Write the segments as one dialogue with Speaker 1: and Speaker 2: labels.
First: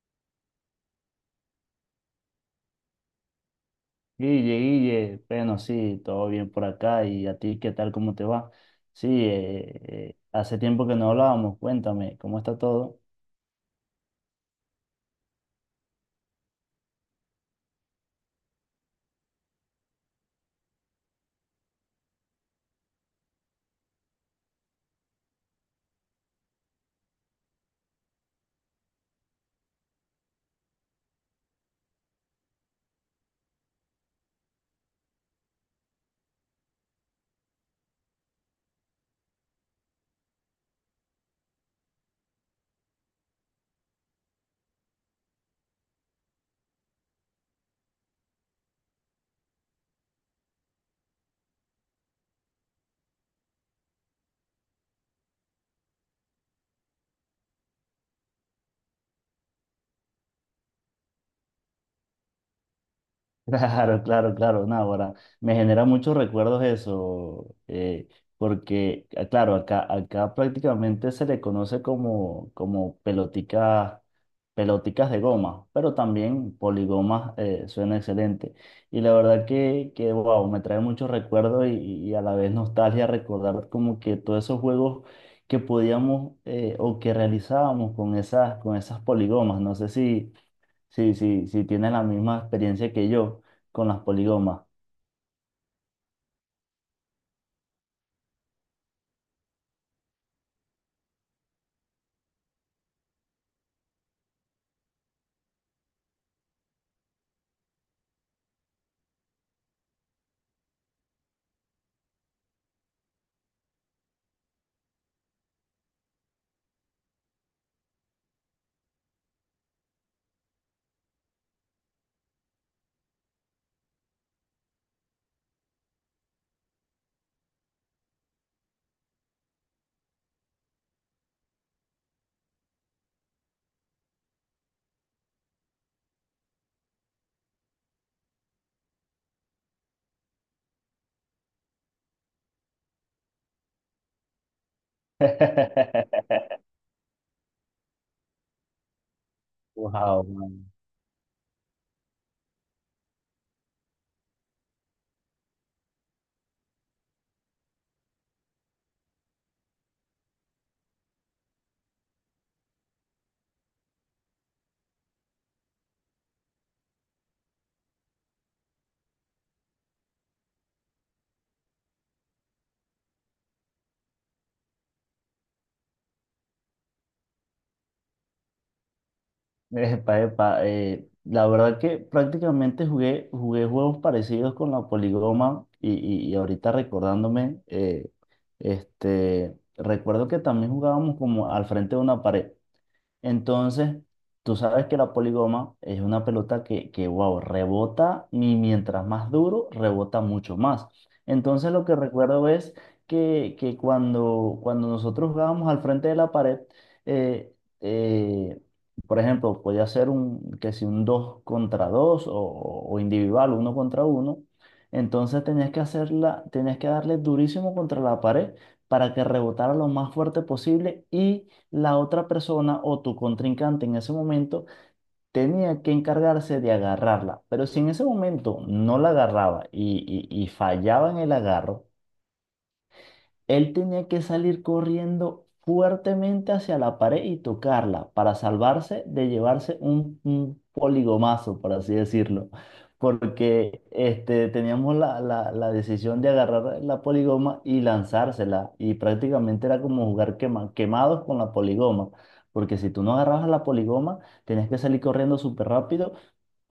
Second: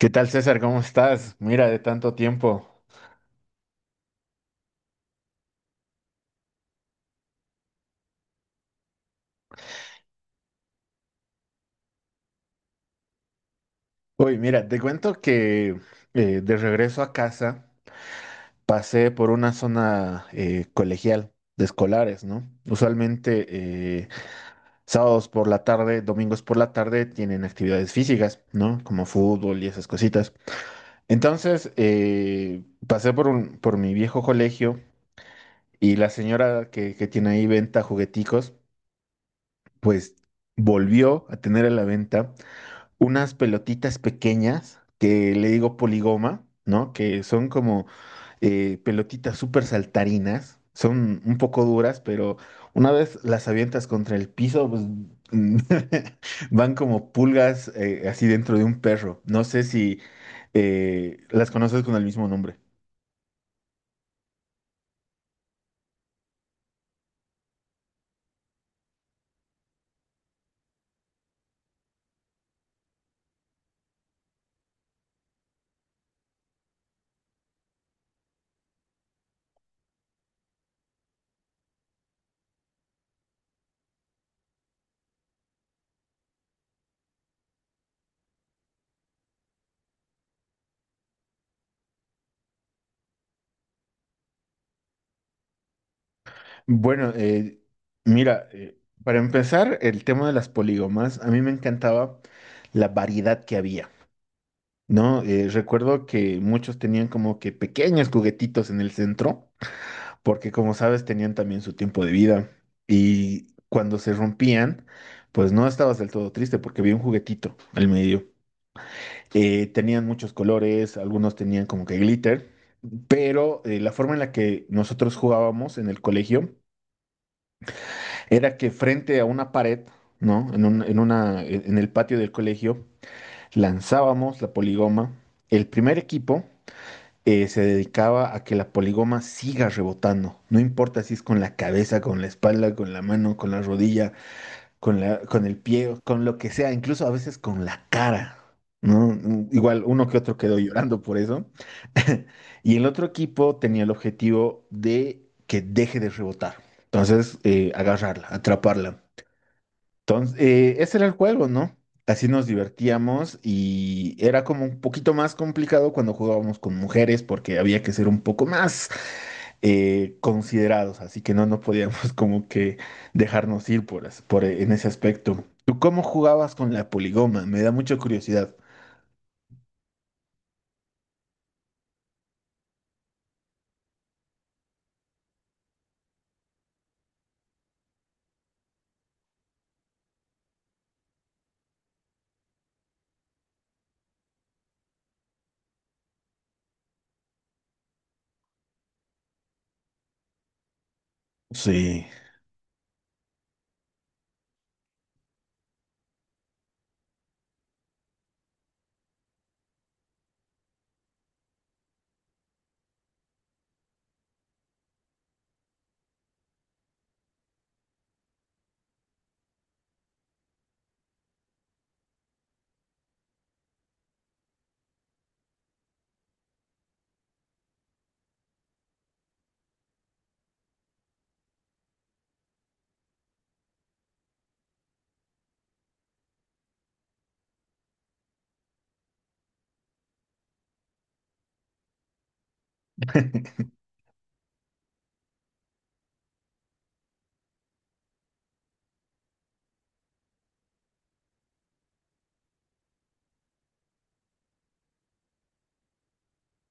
Speaker 1: ¿Qué tal, César? ¿Cómo estás? Mira, de tanto tiempo.
Speaker 2: Guille, Guille, bueno, sí, todo bien por acá. ¿Y a ti qué tal? ¿Cómo te va? Sí, hace tiempo que no hablábamos. Cuéntame, ¿cómo está todo?
Speaker 1: Uy, mira, te cuento que de regreso a casa pasé por una zona colegial de escolares, ¿no? Usualmente eh, sábados por la tarde, domingos por la tarde tienen actividades físicas, ¿no? Como fútbol y esas cositas. Entonces, pasé por por mi viejo colegio y la señora que tiene ahí venta jugueticos, pues volvió a tener a la venta unas pelotitas pequeñas que le digo poligoma, ¿no? Que son como pelotitas súper saltarinas, son un poco duras, pero una vez las avientas contra el piso, pues van como pulgas así dentro de un perro. No sé si las conoces con el mismo nombre.
Speaker 2: Claro, claro, claro, no, ahora me genera muchos recuerdos eso, porque, ah, claro, acá prácticamente se le conoce como, pelotica, peloticas de goma, pero también poligomas, suena excelente. Y la verdad que wow, me trae muchos recuerdos y a la vez nostalgia recordar como que todos esos juegos que podíamos, o que realizábamos con esas poligomas, no sé si. Sí, sí, sí, tiene la misma experiencia que yo con las poligomas.
Speaker 1: Bueno, mira, para empezar, el tema de las poligomas, a mí me encantaba la variedad que había. No, recuerdo que muchos tenían como que pequeños juguetitos en el centro, porque como sabes tenían también su tiempo de vida y cuando se rompían, pues no estabas del todo triste porque había un juguetito al medio. Tenían muchos colores, algunos tenían como que glitter, pero la forma en la que nosotros jugábamos en el colegio era que frente a una pared, ¿no? En en una, en el patio del colegio, lanzábamos la poligoma. El primer equipo se dedicaba a que la poligoma siga rebotando. No importa si es con la cabeza, con la espalda, con la mano, con la rodilla, con la, con el pie, con lo que sea, incluso a veces con la cara. ¿No? Igual uno que
Speaker 2: Wow,
Speaker 1: otro quedó
Speaker 2: man.
Speaker 1: llorando por eso. Y el otro equipo tenía el objetivo de que deje de rebotar. Entonces, agarrarla, atraparla. Entonces, ese era el juego, ¿no? Así nos divertíamos y era como un poquito más complicado cuando jugábamos con mujeres porque había que ser un poco más considerados, así que no, no podíamos como que dejarnos ir por, por en ese aspecto. ¿Tú cómo jugabas con la poligoma? Me da mucha curiosidad.
Speaker 2: Epa, epa, la verdad que prácticamente jugué juegos parecidos con la poligoma y ahorita recordándome, este, recuerdo que también jugábamos como al frente de una pared. Entonces, tú sabes que la poligoma es una pelota que, wow, rebota y mientras más duro, rebota mucho más. Entonces, lo que
Speaker 1: Sí.
Speaker 2: recuerdo es que, cuando nosotros jugábamos al frente de la pared, eh, eh, por ejemplo, podía ser un, que si un 2 contra 2 o individual, uno contra uno, entonces tenías que hacerla, tenías que darle durísimo contra la pared para que rebotara lo más fuerte posible y la otra persona o tu contrincante en ese momento tenía que encargarse de agarrarla. Pero si en ese momento no la agarraba y fallaba en el agarro, él tenía que salir corriendo fuertemente hacia la pared y tocarla para salvarse de llevarse un, poligomazo, por así decirlo. Porque este, teníamos la decisión de agarrar la poligoma y lanzársela. Y prácticamente era como jugar quemados con la poligoma. Porque si tú no agarrabas la poligoma, tenías que salir corriendo súper rápido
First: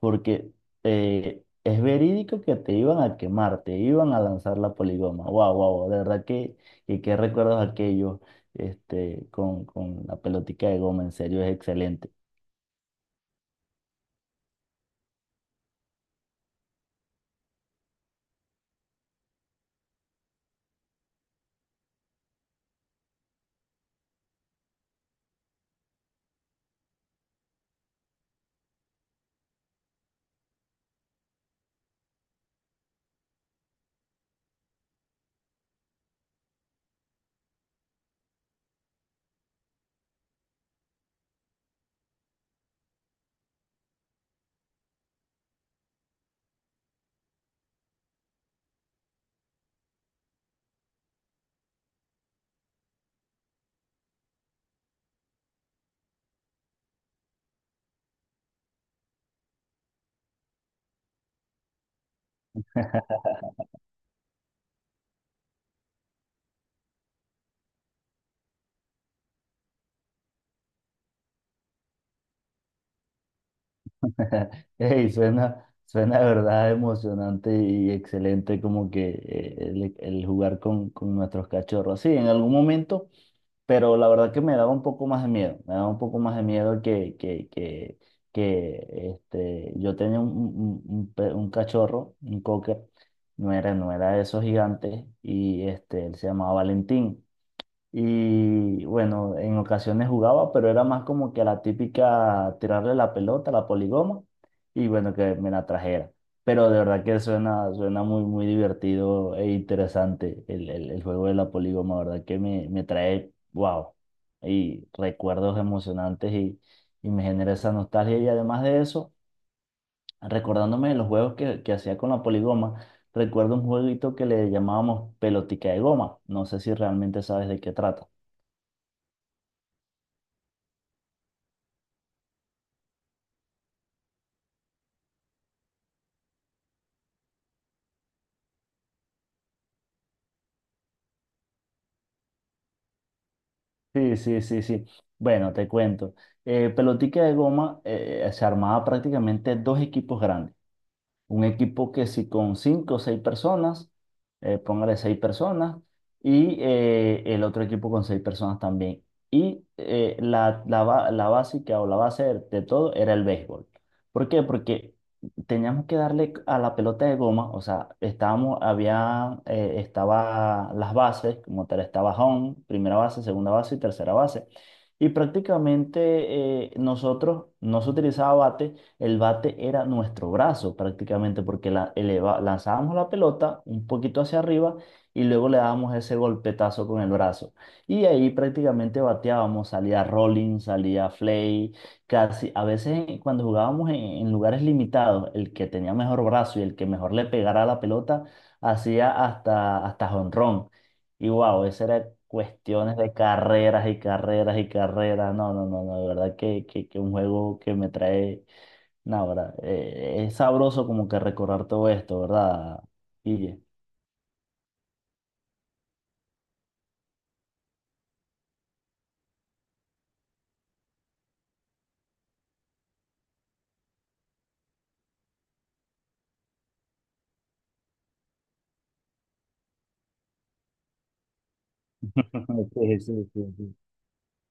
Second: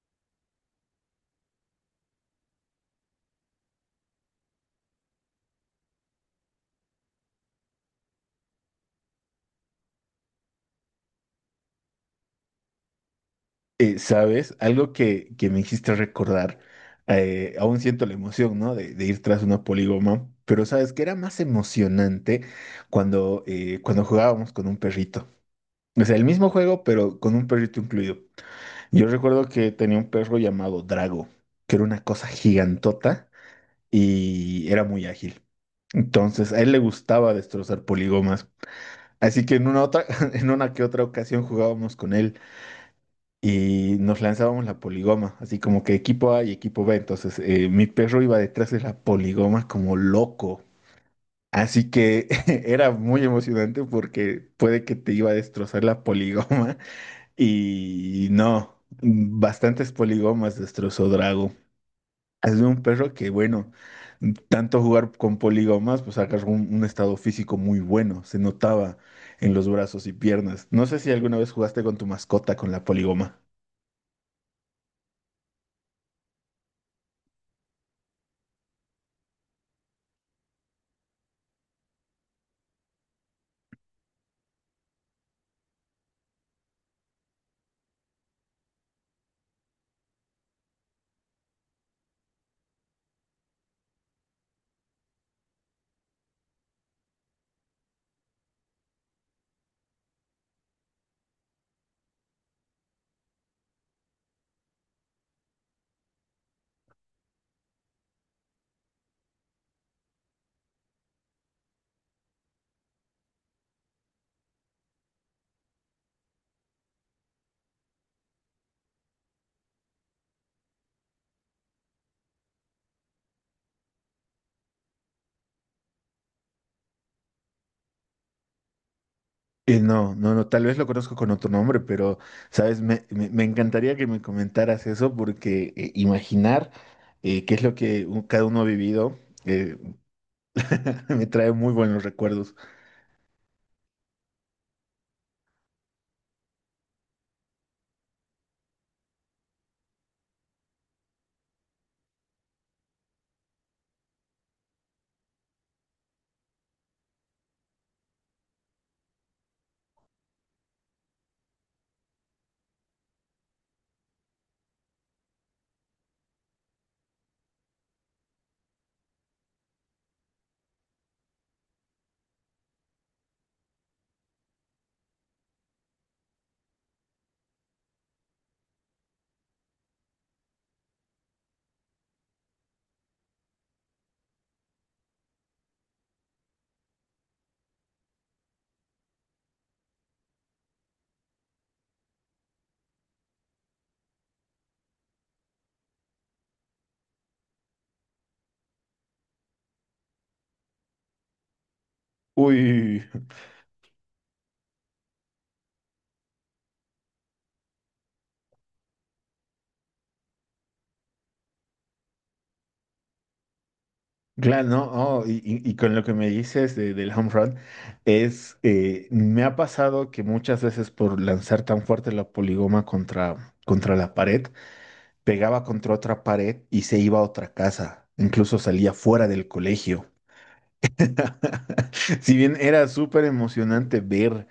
Speaker 2: porque es verídico que te iban a quemar, te iban a lanzar la poligoma. Wow, wow, de verdad que, qué recuerdos aquellos este, con la pelotica de goma, en serio, es excelente.
Speaker 1: ¿Sabes? Algo que me hiciste recordar, aún siento la emoción, ¿no? De ir tras una polígoma, pero ¿sabes que era más emocionante cuando, cuando jugábamos con un perrito? O sea, el mismo juego, pero con un perrito incluido. Yo recuerdo que tenía un perro llamado Drago, que era una cosa gigantota y era muy ágil. Entonces, a él le gustaba destrozar polígomas. Así que en una otra, en una que otra ocasión jugábamos con él y nos lanzábamos la poligoma, así como que equipo A y equipo B. Entonces, mi perro iba detrás de la poligoma como loco. Así que era muy emocionante porque puede que te iba a destrozar la poligoma y no, bastantes poligomas destrozó Drago. Es de un perro que, bueno, tanto jugar con poligomas, pues agarró un estado físico muy bueno, se notaba en los brazos y piernas. No sé si alguna vez jugaste con tu mascota con la poligoma.
Speaker 2: Ey, suena de verdad emocionante y excelente como que el, jugar con nuestros cachorros. Sí, en algún momento. Pero la verdad que me daba un poco más de miedo, me daba un poco más de miedo que, que este, yo tenía un, un cachorro, un cocker, no era de esos gigantes, y este, él se llamaba Valentín. Y bueno, en ocasiones jugaba, pero era más como que la típica tirarle la pelota, la poligoma, y bueno, que me la trajera. Pero de verdad que suena muy, muy divertido e interesante el, el, juego de la poligoma, ¿verdad? Que me, trae, wow, y recuerdos emocionantes y me genera esa nostalgia. Y además de eso, recordándome de los juegos que hacía con la poligoma, recuerdo un jueguito que le llamábamos pelotica de goma. No sé si realmente sabes de qué trata.
Speaker 1: No, no, no, tal vez lo conozco con otro nombre, pero, sabes, me, me encantaría que me comentaras eso porque imaginar qué es lo que cada uno ha vivido eh, me trae muy buenos recuerdos.
Speaker 2: Sí, sí, sí, sí. Bueno, te cuento. Pelotica de goma, se armaba prácticamente dos equipos grandes. Un equipo que si con cinco o seis personas, póngale seis personas, y el otro equipo con seis personas también. Y la básica o la base de todo era el béisbol. ¿Por qué? Porque teníamos que darle a la pelota de goma, o sea, estábamos, había, estaba las bases, como tal, estaba home, primera base, segunda base y tercera base. Y prácticamente nosotros no se utilizaba bate, el bate era nuestro brazo prácticamente, porque lanzábamos la pelota un poquito hacia arriba y luego le dábamos ese golpetazo con el brazo. Y ahí prácticamente bateábamos, salía rolling, salía flay, casi a veces cuando jugábamos en, lugares limitados, el que tenía mejor brazo y el que mejor le pegara a la pelota hacía hasta jonrón. Y wow, esa era cuestiones
Speaker 1: Uy,
Speaker 2: de carreras y carreras y carreras. No, no, no, no, de verdad que, que un juego que me trae. No, ¿verdad? Es sabroso como que recordar todo esto, ¿verdad, Guille?
Speaker 1: claro, ¿no? Oh, y, y con lo que me dices del home run, es, me ha pasado que muchas veces por lanzar tan fuerte la poligoma contra, contra la pared, pegaba contra otra pared y se iba a otra casa, incluso salía fuera del colegio. Si bien era
Speaker 2: Sí,
Speaker 1: súper
Speaker 2: sí, sí, sí.
Speaker 1: emocionante ver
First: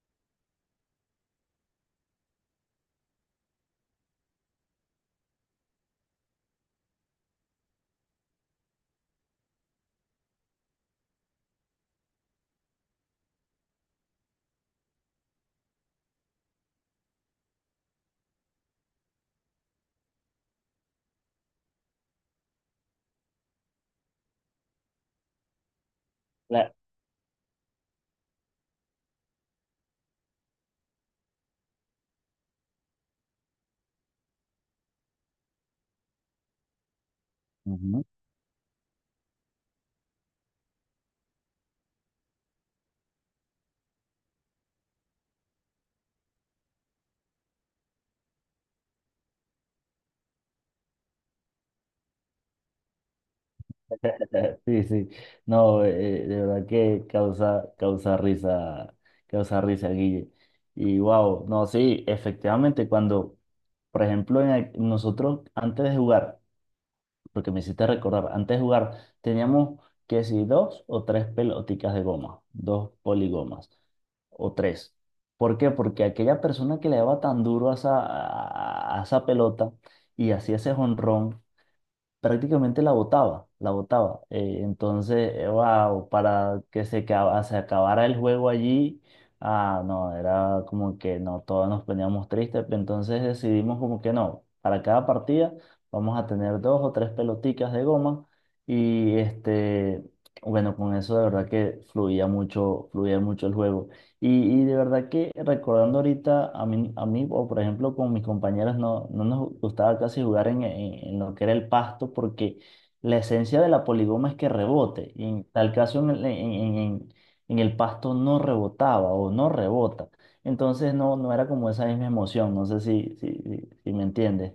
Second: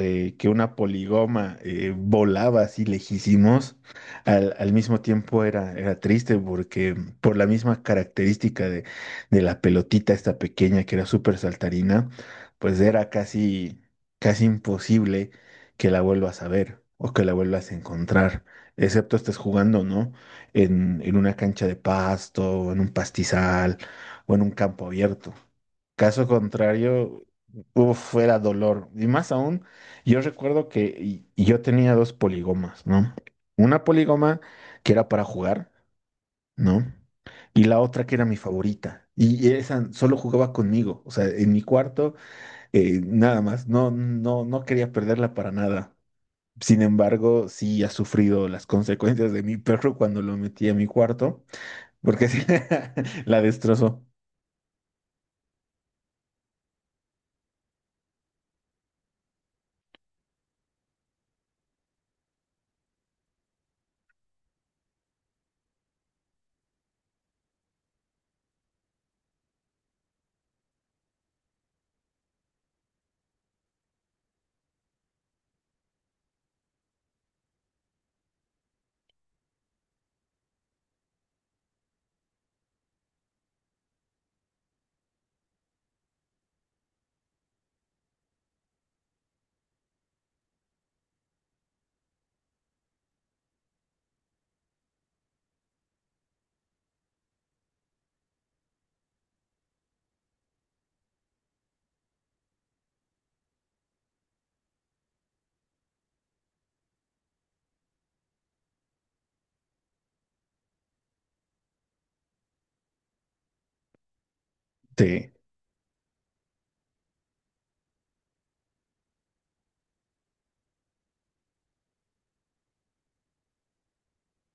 Speaker 1: que una poligoma volaba así lejísimos, al, al mismo tiempo era, era triste porque por la misma característica de la pelotita esta pequeña que era súper saltarina, pues era casi, casi imposible que la vuelvas a ver o que la vuelvas a encontrar, excepto estés jugando, ¿no? En una cancha de pasto, en un pastizal o en un campo abierto. Caso
Speaker 2: La-
Speaker 1: contrario, uf, fuera dolor. Y más aún, yo recuerdo que y yo tenía dos poligomas, ¿no? Una poligoma que era para jugar, ¿no? Y la
Speaker 2: Ujú.
Speaker 1: otra que era mi favorita. Y esa solo jugaba conmigo, o sea, en mi cuarto, nada más. No, no, no quería perderla para nada. Sin embargo, sí ha sufrido las consecuencias de mi perro cuando lo metí a mi cuarto, porque la destrozó.
Speaker 2: Sí, sí. No, de verdad que causa risa, causa risa, Guille. Y wow, no, sí, efectivamente, cuando, por ejemplo, nosotros antes de jugar, porque me hiciste recordar, antes de jugar teníamos que si dos o tres peloticas de goma, dos poligomas o tres. ¿Por qué? Porque aquella persona que le daba tan duro a esa pelota y hacía ese jonrón, prácticamente la botaba, la botaba. Entonces, wow, para que se acabara el juego allí, ah, no, era como que no, todos nos poníamos tristes, entonces decidimos como que no, para cada partida vamos a tener dos o tres peloticas de goma y este, bueno, con eso de verdad que fluía mucho el juego. Y, y de verdad que recordando ahorita a mí, o por ejemplo con mis compañeros, no, no nos gustaba casi jugar en, en lo que era el pasto porque la esencia de la poligoma es que rebote. Y
Speaker 1: Sí.
Speaker 2: en tal caso en el pasto no rebotaba o no rebota. Entonces no, no era como esa misma emoción. No sé si, si, si, si me entiendes.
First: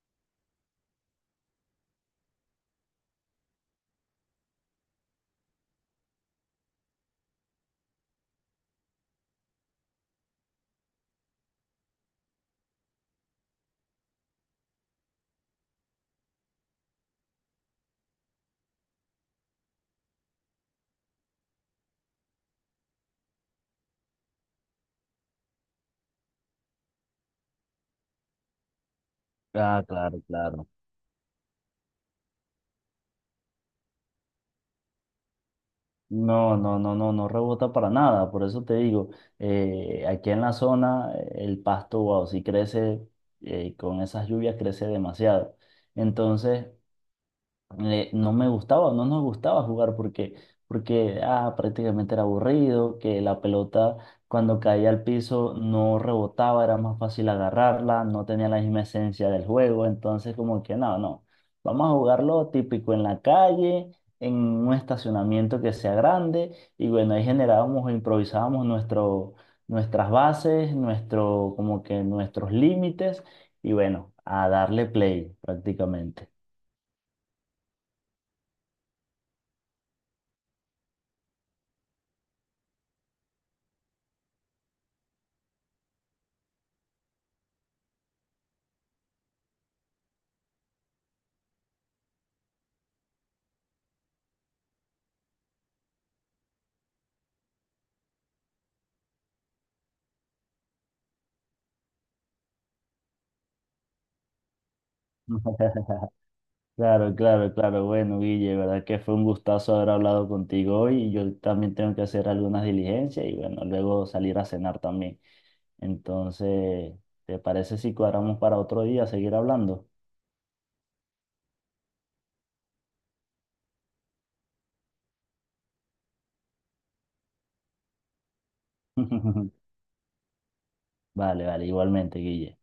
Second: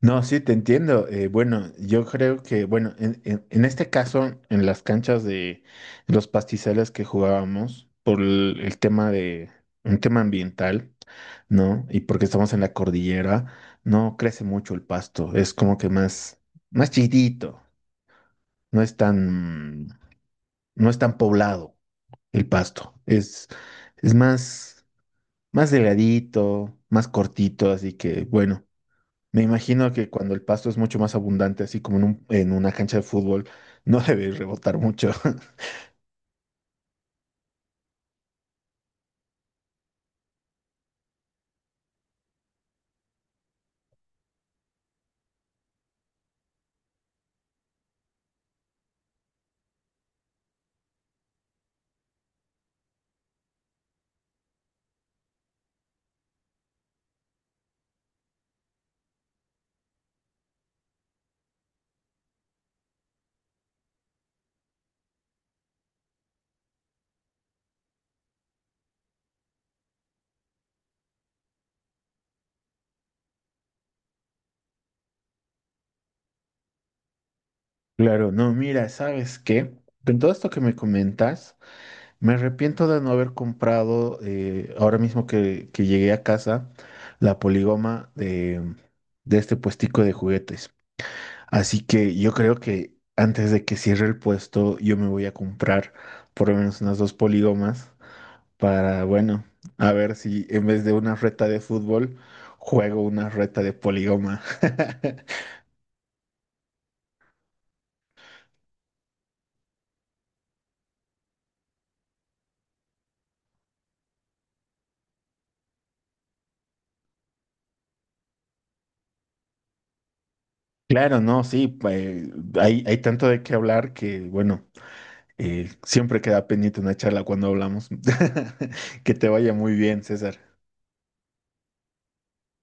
Speaker 1: No, sí, te entiendo. Bueno, yo creo que, bueno, en, en este caso, en las canchas de los pastizales que jugábamos, por el tema de, un tema ambiental, ¿no? Y porque estamos en la cordillera, no crece mucho el pasto, es como que más, más chiquitito, no es tan, no es tan poblado el pasto, es más, más delgadito, más cortito, así que, bueno. Me
Speaker 2: Ah,
Speaker 1: imagino que
Speaker 2: claro,
Speaker 1: cuando el
Speaker 2: claro.
Speaker 1: pasto es mucho más abundante, así como en en una cancha de fútbol, no debe rebotar mucho.
Speaker 2: No, no, no, no, no rebota para nada. Por eso te digo, aquí en la zona el pasto, wow, si crece con esas lluvias crece demasiado. Entonces, no me gustaba, no nos gustaba jugar porque, ah, prácticamente era aburrido, que la pelota cuando caía al piso no rebotaba, era más fácil agarrarla, no tenía la misma esencia del juego, entonces como que no, no, vamos a jugarlo típico en la calle, en un estacionamiento que sea grande y bueno, ahí generábamos e improvisábamos nuestro, nuestras bases, nuestro, como que nuestros límites y bueno, a darle play prácticamente.
Speaker 1: Claro, no, mira, ¿sabes qué? Con todo esto que me comentas, me arrepiento de no haber comprado, ahora mismo que llegué a casa, la poligoma de este puestico de juguetes. Así que yo creo que antes de que cierre el puesto, yo me voy a comprar por lo menos unas 2 poligomas para, bueno, a ver si en vez de una reta de fútbol, juego una reta de poligoma.
Speaker 2: Claro, claro, claro. Bueno, Guille, verdad que fue un gustazo haber hablado contigo hoy. Yo también tengo que hacer algunas diligencias y bueno, luego salir a cenar también. Entonces, ¿te parece si cuadramos para otro día seguir hablando?
Speaker 1: Claro, no, sí, hay, hay tanto de qué hablar que, bueno, siempre queda pendiente una charla cuando hablamos. Que te vaya muy bien, César.
Speaker 2: Vale, vale, igualmente, Guille.